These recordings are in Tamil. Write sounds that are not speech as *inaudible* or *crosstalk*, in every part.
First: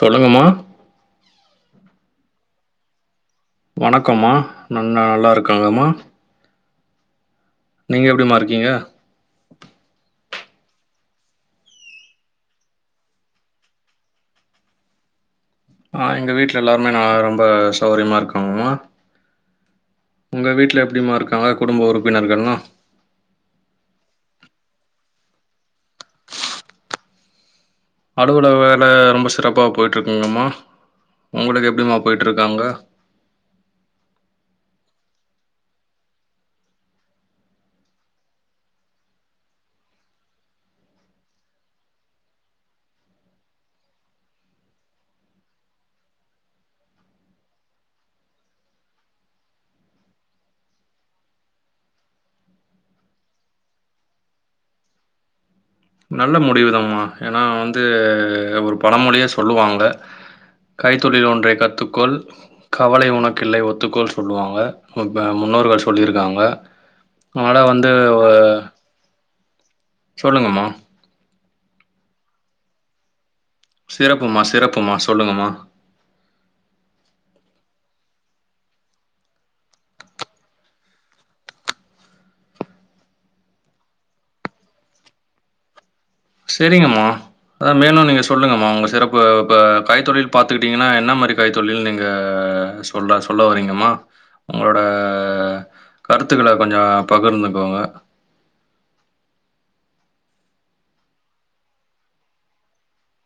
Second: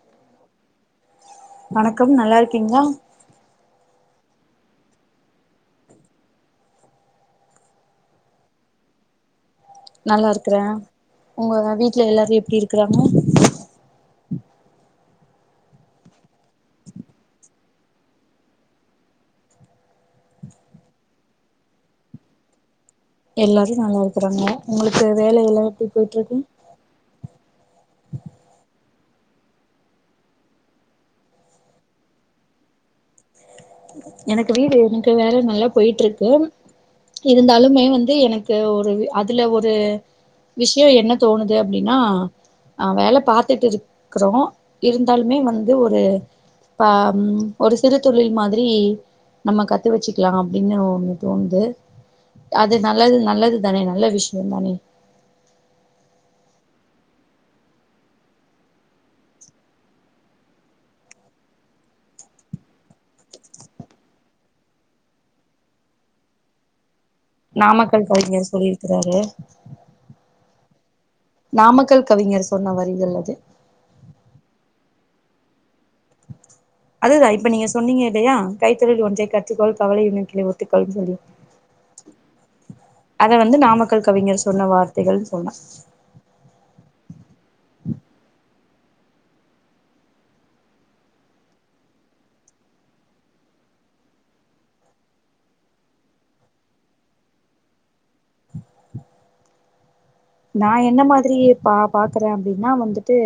சொல்லுங்கமா வணக்கம் நல்லா இருக்கீங்களா வணக்கம்மா நா நல்லா இருக்காங்கம்மா நீங்க எப்டிமா இருக்கீங்க நல்லா இருக்குறே உங்க வீட்ல எல்லாரு எப்புடி இருக்குறாங்க ஆ எங்க வீட்ல எல்லாருமே நா ரொம்ப சௌரியமா இருக்காங்கம்மா உங்க வீட்ல எப்புடிமா இருக்காங்க குடும்ப உறுப்பினர்கள்லா எல்லாரு நல்லா இருக்குறாங்க உங்களுக்கு வேலை எல்லா எப்டி போயிட்ருக்கு அலுவலக வேல ரொம்ப சிறப்பா போயிட்ருக்குங்கம்மா உங்களுக்கு எப்டிமா போயிட்ருக்கு அங்க எனக்கு வீடு எனக்கு வேல நல்லா போயிட்ருக்கு இருந்தாலுமே வந்து எனக்கு ஒரு அதுல ஒரு விஷியோ என்ன தோணுது அப்டின்னா ஆ வேல பாத்துட்டு இருக்குறோ இருந்தாலுமே வந்து ஒரு பா ஒரு சிறு தொழில் மாதி ரி நம்ம கத்து வச்சுக்கலா அப்டின்னு தோணுது அது நல்லது நல்லது தானே நல்ல விஷியோ தானே நல்ல முடிவுதாம்மா ஏனா வந்து ஒரு பழமொழியே சொல்லுவாங்க கைத்தொழில் ஒன்றை கத்துக்கொள் கவலை உனக்கில்லை ஒத்துக்கொள் சொல்லுவாங்க ப முன்னோர்கள் சொல்லிருக்காங்க மழ வந்து வ ருக்குறாரு சொல்லுங்க மா நாமக்கல் கவிஞர் சொன்ன வரிகள் அது சிறப்புமா சிறப்புமா சொல்லுங்கமா *inaudible* அதேதா இப்ப நீங்க சொன்னீங்க இல்லையா கைத்தொழில் ஒன்றை கற்றுக்கோள் கவலை உனக்கில்லை ஒத்துக்கொள்னு சொல்லி அத வந்து நாமக்கல் கவிஞர் சொன்ன வார்த்தைகள்னு சொன்னே செரிங்கம்மா அ மேலு நீங்க சொல்லுங்கம்மா உங்க சிறப்பு இப்ப கைத்தொழில் பாத்துக்கிட்டிங்கனா என்ன மாரி கைத்தொழில் நீங்க சொல்றா சொல்ல வரீங்கம்மா உங்களோட கருத்துக்கள கொஞ்ச பகிர்ந்துக்கோங்க நா என்ன மாதிரி பா பாக்குறே அப்டினா வந்துட்டு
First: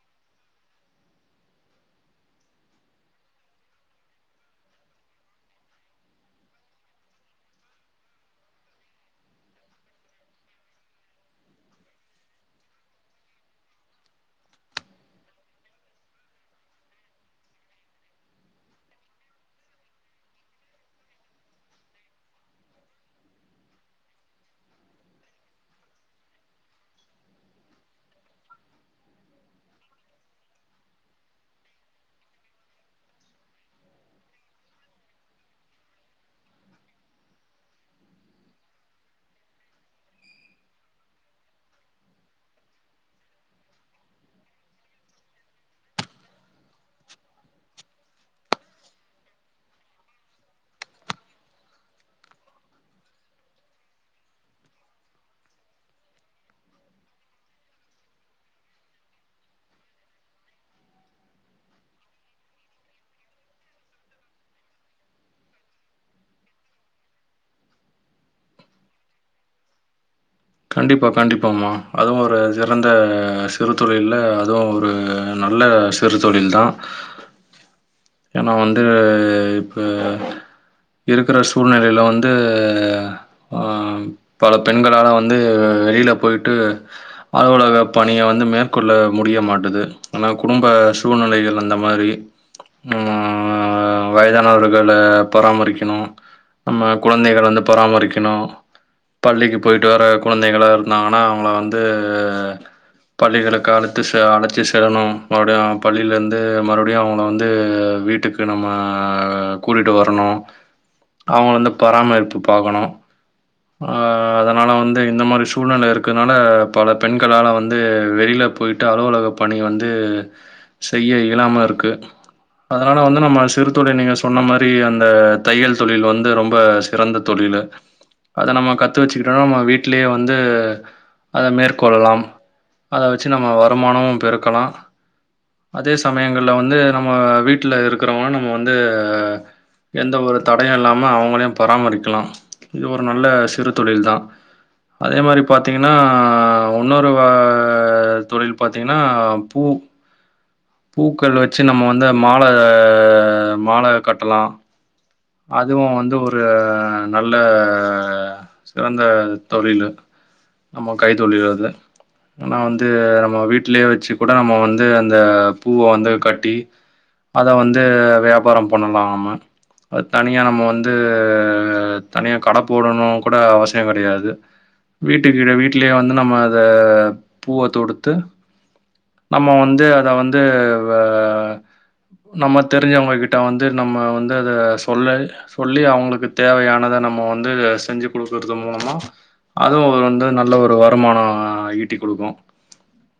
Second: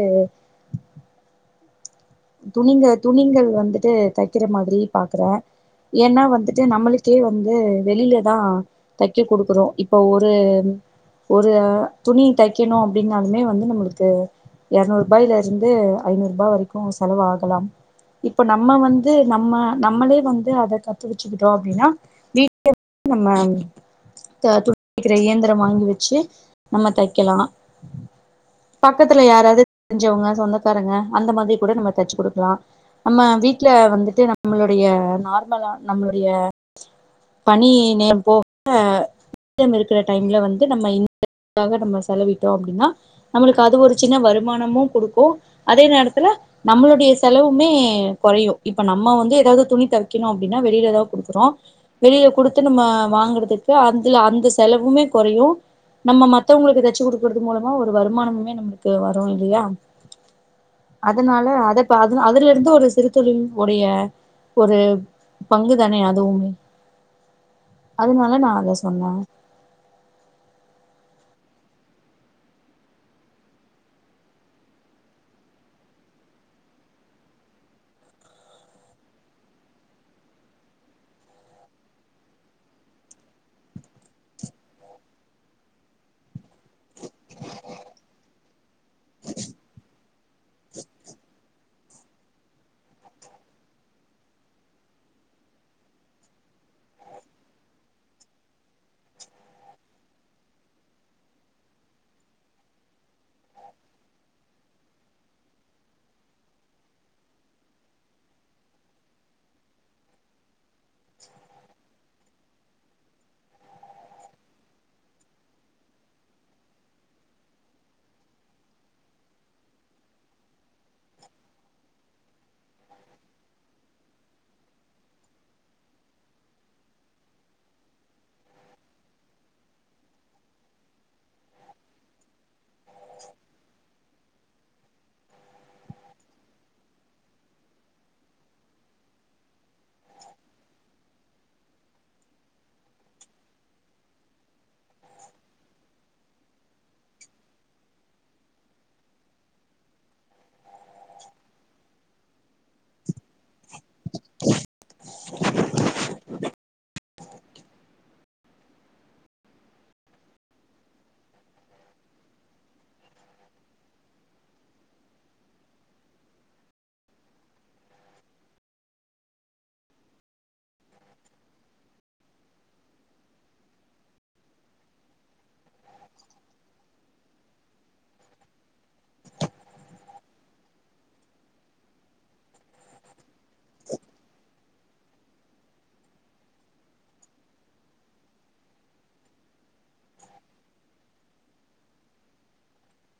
துணிங்க துணிங்கள் வந்துட்டு தக்கிற மாதிரி பாக்குறே ஏனா வந்துட்டு நம்மளுக்கே வந்து வெளில தா தக்கெ குடுக்குறோ இப்ப ஒரு ஒரு ஆ துணி தக்கெணு அப்டின்னாலுமே வந்து நம்மளுக்கு எரநூறுபாயில இருந்து ஐநூறுபா வரைக்கு செலவு ஆகலாம் இப்ப நம்ம வந்து நம்ம நம்மளே வந்து அத கத்து வெச்சுக்கிட்டோ அப்டினா வீட்டு *inaudible* நம்ம *inaudible* துக்கிற இயந்திரம் வாங்கி வெச்சு நம்ம தக்கெலா பக்கத்துல யாராவ்து தெரிஞ்சவ்ங்க சொந்தக்காரங்க அந்த மாதிரி கூட நம்ம தெச்சு குடுக்கலா நம்ம வீட்ல வந்துட்டு நம்மளுடைய நார்மலா நம்மளுடைய பணி நேரம் போக மீதம் இருக்கிற டைம்ல வந்து நம்ம இந்த துக்காக நம்ம செலவிட்டோ அப்டினா நம்மளுக்கு அது ஒரு சின்ன வருமானமு குடுக்கு அதே நேரத்துல நம்மளுடைய செலவுமே கொறையு இப்ப நம்ம வந்து எதாவ்து துணி தக்கெணு அப்டினா வெளிலதா குடுக்குறோ வெளில குடுத்து நம்ம வாங்குறதுக்கு அந்துல அந்த செலவுமே கொறையு நம்ம மத்தவ்ங்களுக்கு தச்சு குடுக்குறது மூலமா ஒரு வருமானமுமே நம்மளுக்கு வரு இல்லையா அதனால அத இப்ப அது அதுலருந்து ஒரு சிறுத்தொழில் உடைய ஒரு பங்கு தானே அதுவுமே அதனால நா அத சொன்னே கண்டிப்பா கண்டிப்பாம்மா அதுவு ஒரு சிறந்த சிறுத்தொழில் அதுவு ஒரு நல்ல சிறுத்தொழில் தா ஏனா வந்து இப்ப இருக்குற சூழ்நிலையில வந்து ஆம் பல பெண்களால வந் ந்து வெளில போய்ட்டு அலுவலக பணிய வந்து மேற்கொள்ள முடிய மாட்டுது ஆனா குடும்ப சூழ்நிலைகள் அந்த மாரி நம்ம வயதானவர்கள பராமரிக்கணு நம்ம குழந்தைகள் வந்து பராமரிக்கணு பள்ளிக்கு போயிட் ட்டு வர குழந்தைகளா இருந்தாங்கனா அவ்ங்கள வந்து பள்ளிகளுக்கு அழைத்து செ அழைச்சி செல்லணும் மறுபடியு பள்ளிலருந்து மறுபடியு அவ்ங்கள வந்து வீட் டுக்கு நம்ம கூட்டிட்டு வரணு அவ்ங்க வந்து பராமரிப்பு பாக்கணு அ அத னால வந்து இந்த மாரி சூழ்நிலை இருக்கிறதுனால பல பெண்களால வந்து வெளில போயிட்டு அலுவலக பணி வந்து செய்ய இயலாம இருக்கு அதனால வந்து நம்ம சிறு தொழில் நீங்க சொன்ன மாதிரி அந்த தையல் தொழில் வந்து ரொம்ப சிறந்த தொழில்லு அத நம்ம கத்து வச்சுக் கிட்டுனா நம்ம வீடலயே வந்து அத மேற்கொள்ளலாம் அத வச்சு நம்ம வருமான பெருக்கலா அதே சமயங்கள்ல வந்து நம்ம வீட்டுல இருக்கிறவங்க நம்ம வந்து எந்த ஒரு தடையு இல்லாமல் அவங்களையு பராமரிக்கலா இது ஒரு நல்ல சிறு தொழில் தான் அதே மாரி பாத்தீங்கன்னா ஒன்னொரு வா தொழில் பாத்தீங்கன்னா பூ பூக்கள் வச்சு நம்ம வந்து மால மால கட்டலா அதுவு வந்து ஒரு நல்ல சிறந்த தொழில்லு நம்ம கைத்தொழில் அது ஆனா வந்து நம்ம வீடலேயே வச்சு கூட நம்ம வந்து அந்த பூவ வந்து கட்டி அத வந்து வியாபாரம் பண்ணலா நம்ம அ தனியா நம்ம வந்து தனியா கட போடணு கூட அவசியம் கிடையாது வீட்டுக்கிட்டே வீட்லயே வந்து நம்ம அத பூவை தொடுத்து நம்ம வந்து அத வந்து வெ நம்ம தெரிஞ்சவங்ககிட்ட வந்து நம்ம வந்து அத சொல்ல சொல்லி அவங்களுக்கு தேவையானத நம்ம வந்து செஞ்சு கொடுக்குறது மூலமா அதுவு அவ வந்து நல்ல ஒரு வருமானம் ஈட்டி் கொடுக்கும்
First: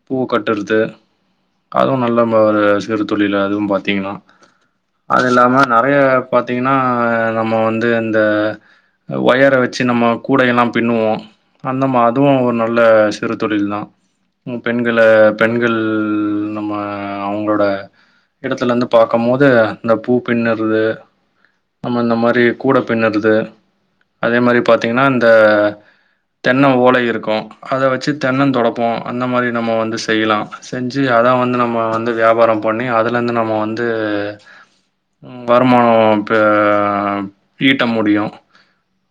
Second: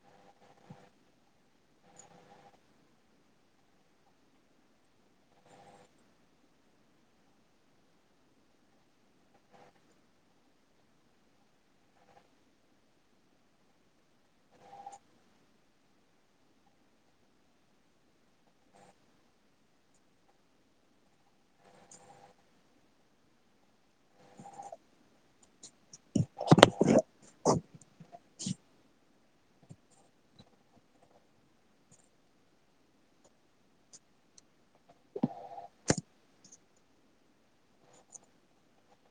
பூ கட்டுறது அதுவு நல்ல ஒரு சிறு தொழில் அதுவு பாத்தீங்கன்னா அது இல்லாம நெறையா பாத்தீங்கன்னா நம்ம வந்து இந்த ஒயரை வச்சு நம்ம கூட எல்லா பின்னுவோ அந்தமா அதுவு ஒரு நல்ல சிறு தொழில் தான் ம் பெண்களை பெண்கள் நம்ம அவங்களோட இடத்துல இருந்து பாக்க போது இந்த பூ பின்னுறுது நம்ம இந்த மாதிரி கூட பின்னுறது அதே மாதிரி பாத்தீங்கன்னா இந்த தென்ன ஓலை இருக்கு அத வச்சு தென்னன் தொடப்போ அந்த மாதிரி நம்ம வந்து செய்யலா செஞ்சு அதா வந்து வந்து நம்ம வந்து வியாபாரம் பண்ணி அதுல இருந்து நம்ம வந்து வருமானம் பெ ஈட்ட முடியு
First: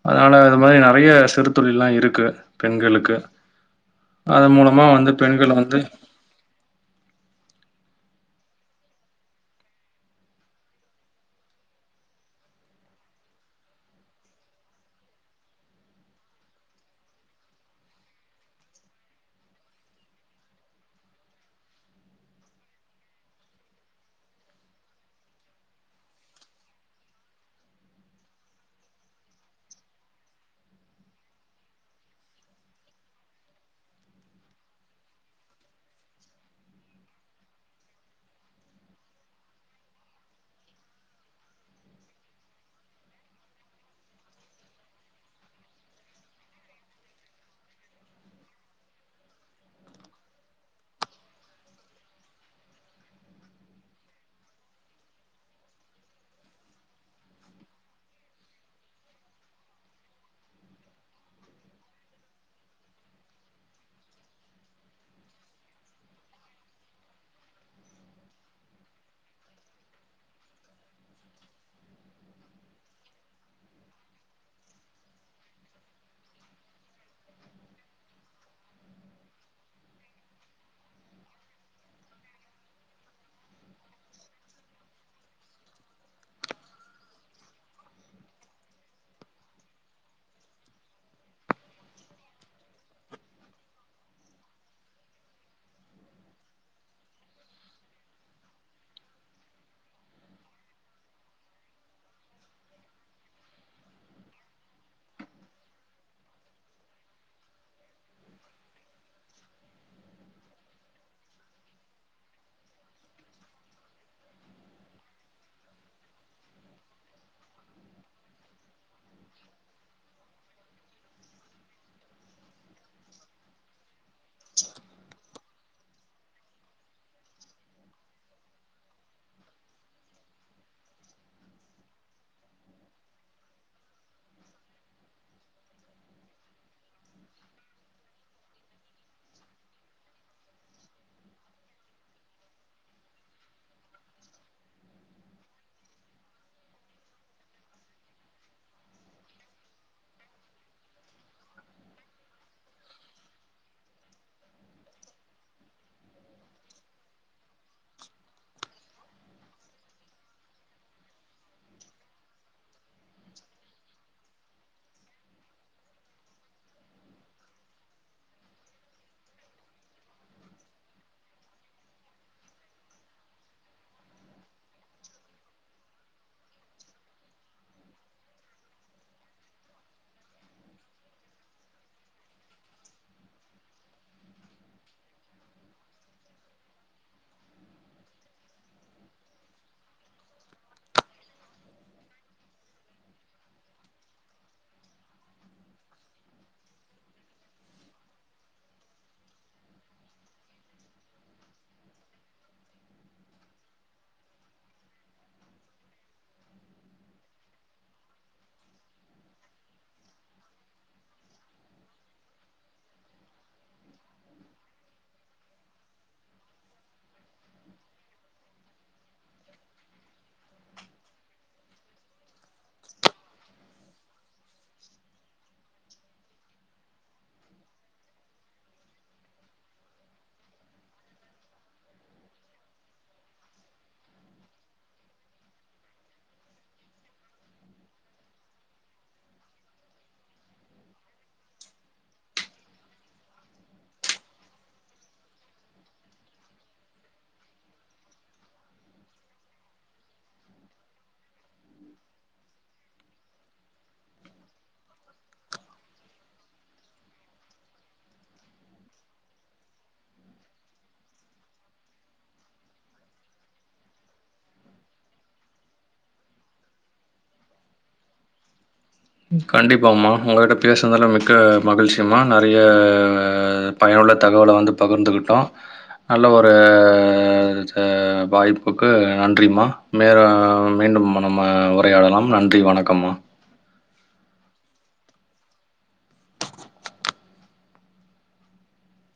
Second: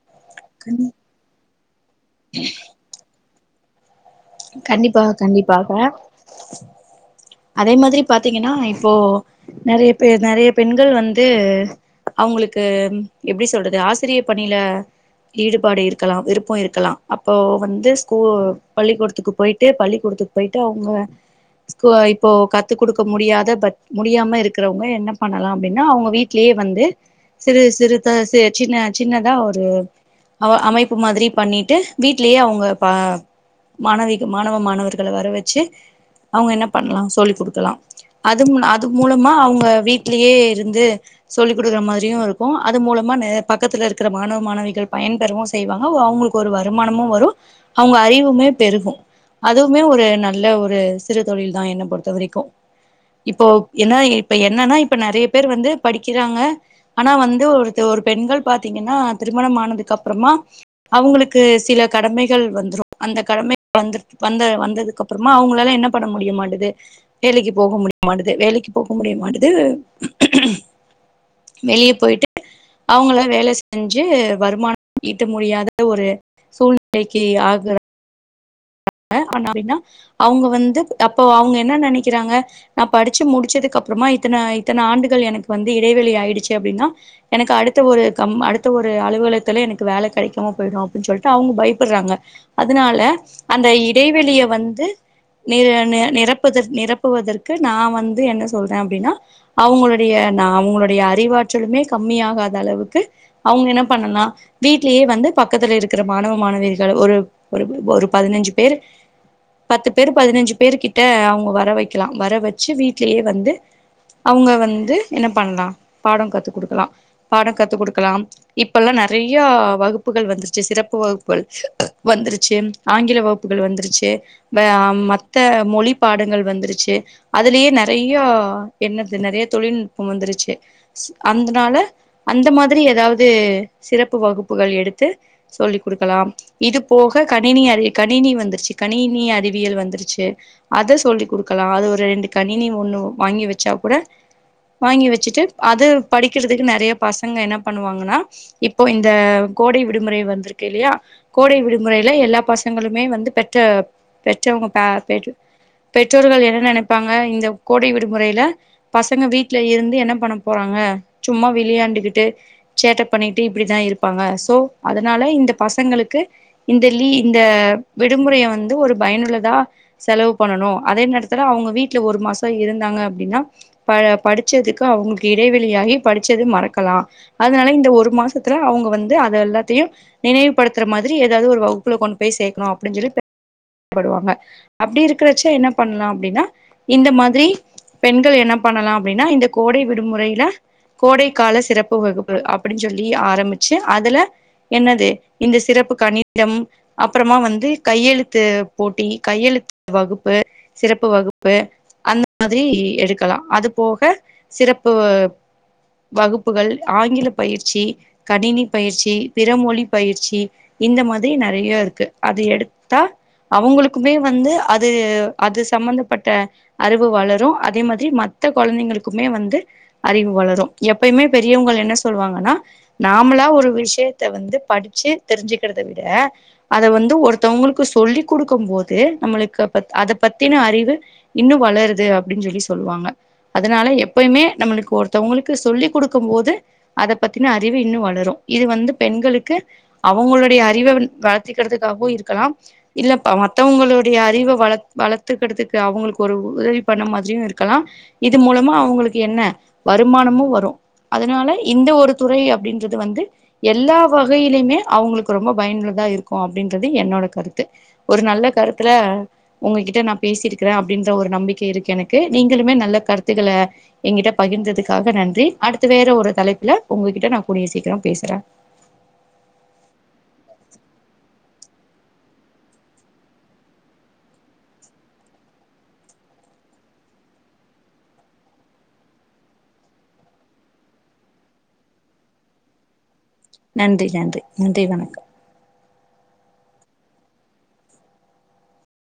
அதனால அது மாதிரி நெறையா சிறு தொழில் எல்லா இருக்கு பெண்களுக்கு அதன் மூலமாக கண்டிப்பா வந்து பெண்கள கண்டிப்பாக வந்து அதே மாதிரி பாத்தீங்கன்னா இப்போ நெறைய பேர் நெறையா பெண்கள் வந்து அவுங்குளுக்கு எப்டி சொல்றது ஆசிரிய பணியில ஈடுபாடு இருக்கலா விருப்போ இருக்கலா அப்போ வந்து ஸ்கூ பள்ளிக்கூடத்துக்கு போ போய்ட்டு பள்ளி கூடத்துக்கு போயிட்டு அவுங்க ஸ்கூ இப்போ கத்து குடுக்க முடியாத முடியாம இருக்குறவங்க என்ன பண்ணலாம் அப்டின்னா அவுங்க வீட் லயே வந்து சிறு சிறுத சி சின்ன சின்னதா ஒரு அ அமைப்பு மாதிரி பண்ணிட்டு வீட்லயே அவுங்க பா மாணவி மாணவ மாணவர்கள வர வச்சி அவுங்க என்ன பண்ணலா சொல்லிக் குடுக்கலா அது அது மூலமா அவுங்க வீட்லயே இருந்து சொல்லி குடுக்குற மாரியும் இருக்கு அது மூலமா பக்கத்துல இருக்கிற மாணவ மாணவிகள் பயன்பெறவு செய்வாங்க அவுங்குளுக்கு ஒரு வருமானமு வரு அவுங்க அறிவுமே பெருகு அதுவுமே ஒரு நல்ல ஒரு சிறு தொழில் தா என்ன பொறுத்த வரைக்கு இப்போ என்ன இப்ப என்னன்னா இப்ப நெறைய பேர் வந்து படிக்கிறாங்க ஆனா வந்து ஒருத்த ஒரு பெண்கள் பாத்தீங்கன்னா திருமணம் ஆனதுக்கு அப்றமா அவுங்குளுக்கு சில கடமைகள் வந்துரு அந்த கடமை வந்துற்க் வந்த வந்ததுக்கு அப்பறமா அவங்களலா என்ன பண்ண முடியமாட்டுது வேலைக்கு போக முடியமாட்டுது வேலைக்கு போக முடியமாட்டுது வெளிய போயிட்டு அவுங்களா வேல செஞ்சு வருமானம் ஈட்ட முடியாத ஒரு சூழ்நிலைக்கு ஆகுறா *inaudible* அப்டின்னா அவுங்க வந்து அப்போ அவுங்க என்ன நெனக்கிறாங்க நா படிச்சு முடிச்சதுக்கு அப்றமா இத்தன இத்தன ஆண்டுகள் எனக்கு வந்து இடைவெளி ஆயிடுச்சி அப்டின்னா எனக்கு அடுத்த ஒரு கம் அடுத்த ஒரு அலுவலகத்துல எனக்கு வேல கெடக்காம போயிடு அப்டின் சொல்ட்டு அவுங்க பயப்பட்றாங்க அதனால அந்த இடைவெளிய வந்து நி நிரப்பத நிரப்புவதற்கு நா வந்து என்ன சொல்றே அப்டின்னா அவுங்களுடைய நா அவுங்களுடைய அறிவாற்றலுமே கம்மி ஆகாத அளவுக்கு அவுங்க என்ன பண்ணலா வீட்லயே வந்து பக்கத்துல இருக்கிற மாணவ மாணவிகள் ஒரு ஒரு ஒரு பதினஞ்சு பேரு பத்து பேரு பதினஞ்சு பேரு கிட்ட அவுங்க வர வக்லா வர வச்சு வீட்லயே வந்து அவுங்க வந்து என்ன பண்லா பாட கத்து குடுக்லா பாட கத்து குடுக்கலாம் இப்பல்லா நெறையா வகுப்புகள் வந்துருச்சு சிறப்பு வகுப்புகள் வந்துருச்சு ஆங்கில வகுப்புகள் வந்துருச்சு வெ மத்த மொழி பாடங்கள் வந்துருச்சு அதுலேயே நெறைய என்னது நெறைய தொழில்நுட்பம் வந்துருச்சு அந்தனால அந்த மாதிரி ஏதாவது சிறப்பு வகுப்புகள் எடுத்து சொல்லி குடுக்கலாம் இது போக க ணினி அறி கணினி வந்துருச்சு கணினி அறிவியல் வந்துருச்சு அத சொல்லி் குடுக்கலா அது ஒரு ரெண்டு கணினி ஒண்ணு வாங்கி வச்சா கூட வாங்கி வச்சுட்டு அது படிக்கிறதுக்கு நெறைய பசங்க என்ன பண்ணுவாங்ன்னா இப்போ இந்த கோடை விடுமுறை வந்திருக்கு இல்லையா கோடை விடுமுறைல எல்லாம் பசங்களுமே வந்து பெற்ற பெற்றவங்க பே பெ பெற்றோர்கள் என்ன நெனப்பாங்க இந்த கோடை விடுமுறைல பசங்க வீட்ல இருந்து என்ன பண்ண போறாங்க சும்மா விளியாண்டுகிட்டு சேட்டப் பண்ணிட்டு இப்டிதா இருப்பாங்க சோ அதனால இந்த பசங்களுக்கு இந்த லீ இந்த விடுமுறைய வந்து ஒரு பயனுள்ளதா செலவு பண்ணணு அதே நேரத்துல அவுங்க வீட்ல ஒரு மாசோ இருந்தாங்க அப்டின்னா ப படிச்சதுக்கு அவுங்களுக்கு இடைவெளியாகி படிச்சது மறக்கலா அதனால இந்த ஒரு மாசத்துல அவுங்க வந்து அத எல்லாத்தையு நினைவுபடுத்துற மாதிரி ஏதாவது ஒரு வகு ப்புல கொண்டு போய் சேக்கணு அப்டின் சொல்லி படுவாங்க அப்டி இருக்றச்சே என்ன பண்லா அப்டின்னா இந்த மாதிரி பெண்கள் என்ன பண்ணலா அப்டின்னா இந்த கோடை விடுமுறைல கோடைக்கால சிறப்பு வகுப்பு அப்டின் சொல்லி ஆரம்பிச்சு அதுல என்னது இந்த சிறப்பு கணிதம் அப்பறமா வந்து கையெழு த்து போட்டி கையெழுத்து வகுப்பு சிறப்பு வகுப்பு அந்த மாதிரி எடுக்கலா அது போக சிறப்பு வகுப்புகள் ஆங்கில பயிற்சி கணினி பயிற்சி பிறமொழி பயிற்சி இந்த மாதிரி நெறைய இருக்கு அத எடு த்தா அவுங்களுக்குமே வந்து அது அது சம்பந்தப்பட்ட அறிவு வளரு அதே மாத்ரி மத்த கொழந்தைங்களுக்குமே வந்து அறிவு வளரு எப்பயுமே பெரியவங்கள் என்ன சொல்வாங்கன்னா நாம்ளா ஒரு விஷ்யத்த வந்து படுச்சி தெரிஞ்சுக்கற்த விட அத வந்து ஒருத்தவுங்ளுக் கு சொல்லி் குடுக்கம்போது நம்மளுக்க பத் அத பத்தின அறிவு இன்னு வளருது அப்டின் சொல்லி சொல்வாங்க அதுனால எப்பயுமே நம்மளுக்கு ஒருத்தவுங்ளுக்கு சொல்லி குடுக்கம்போது அத பத்தின அறிவு இன்னு வளரு இது வந்து பெண்களுக்கு அவங்களுடைய அறிவவின் வளத்திக்கற்துக்காகவு இருக்கலா இல்ல ப மத்தவுங்களுடைய அறிவ வள வளத்துக்கட்துக்கு அவுங்களுக்கு ஒரு உதவி பண்ண மாத்ரியு இருக்கலா இது மூலமா அவுங்களுக்கு என்ன வருமானமு வரு அதனால இந்த ஒரு துறை அப்டின்றது வந்து எல்லா வகையிலிமே அவுங்களுக்கு ரொம்ப பயனுள்ளதா இருக்கு அப்டின்றது என்னோட கருத் து ஒரு நல்ல கருத்துல ஒங்ககிட்ட நா பேசிருக்கிற அப்டின்ற ஒரு நம்பிக்கை இருக்கு எனக்கு நீங்களுமே நல்ல கருத்துகள ஏங்கிட்ட பகிர்ந்ததுக்காக நன்றி அடுத்து வேற ஒரு தலைப்புல ஒங்ககிட்ட நா கூடிய சீக்கிர பேசுற கண்டிப்பாம்மா உங்ககிட்ட பேஸ்னதால மிக்க மகிழ்ச்சிம்மா நறைய பயனுள்ள தகவல வந்து பகிர்ந்துக்குட்டோ நல்ல ஒரு த வாய்ப்புக்கு நன்றிமா மேற மீண்டும் நம்ம உரையாடலாம் நன்றி வணக்கம்மா நன்றி நன்றி நன்றி வணக்கம்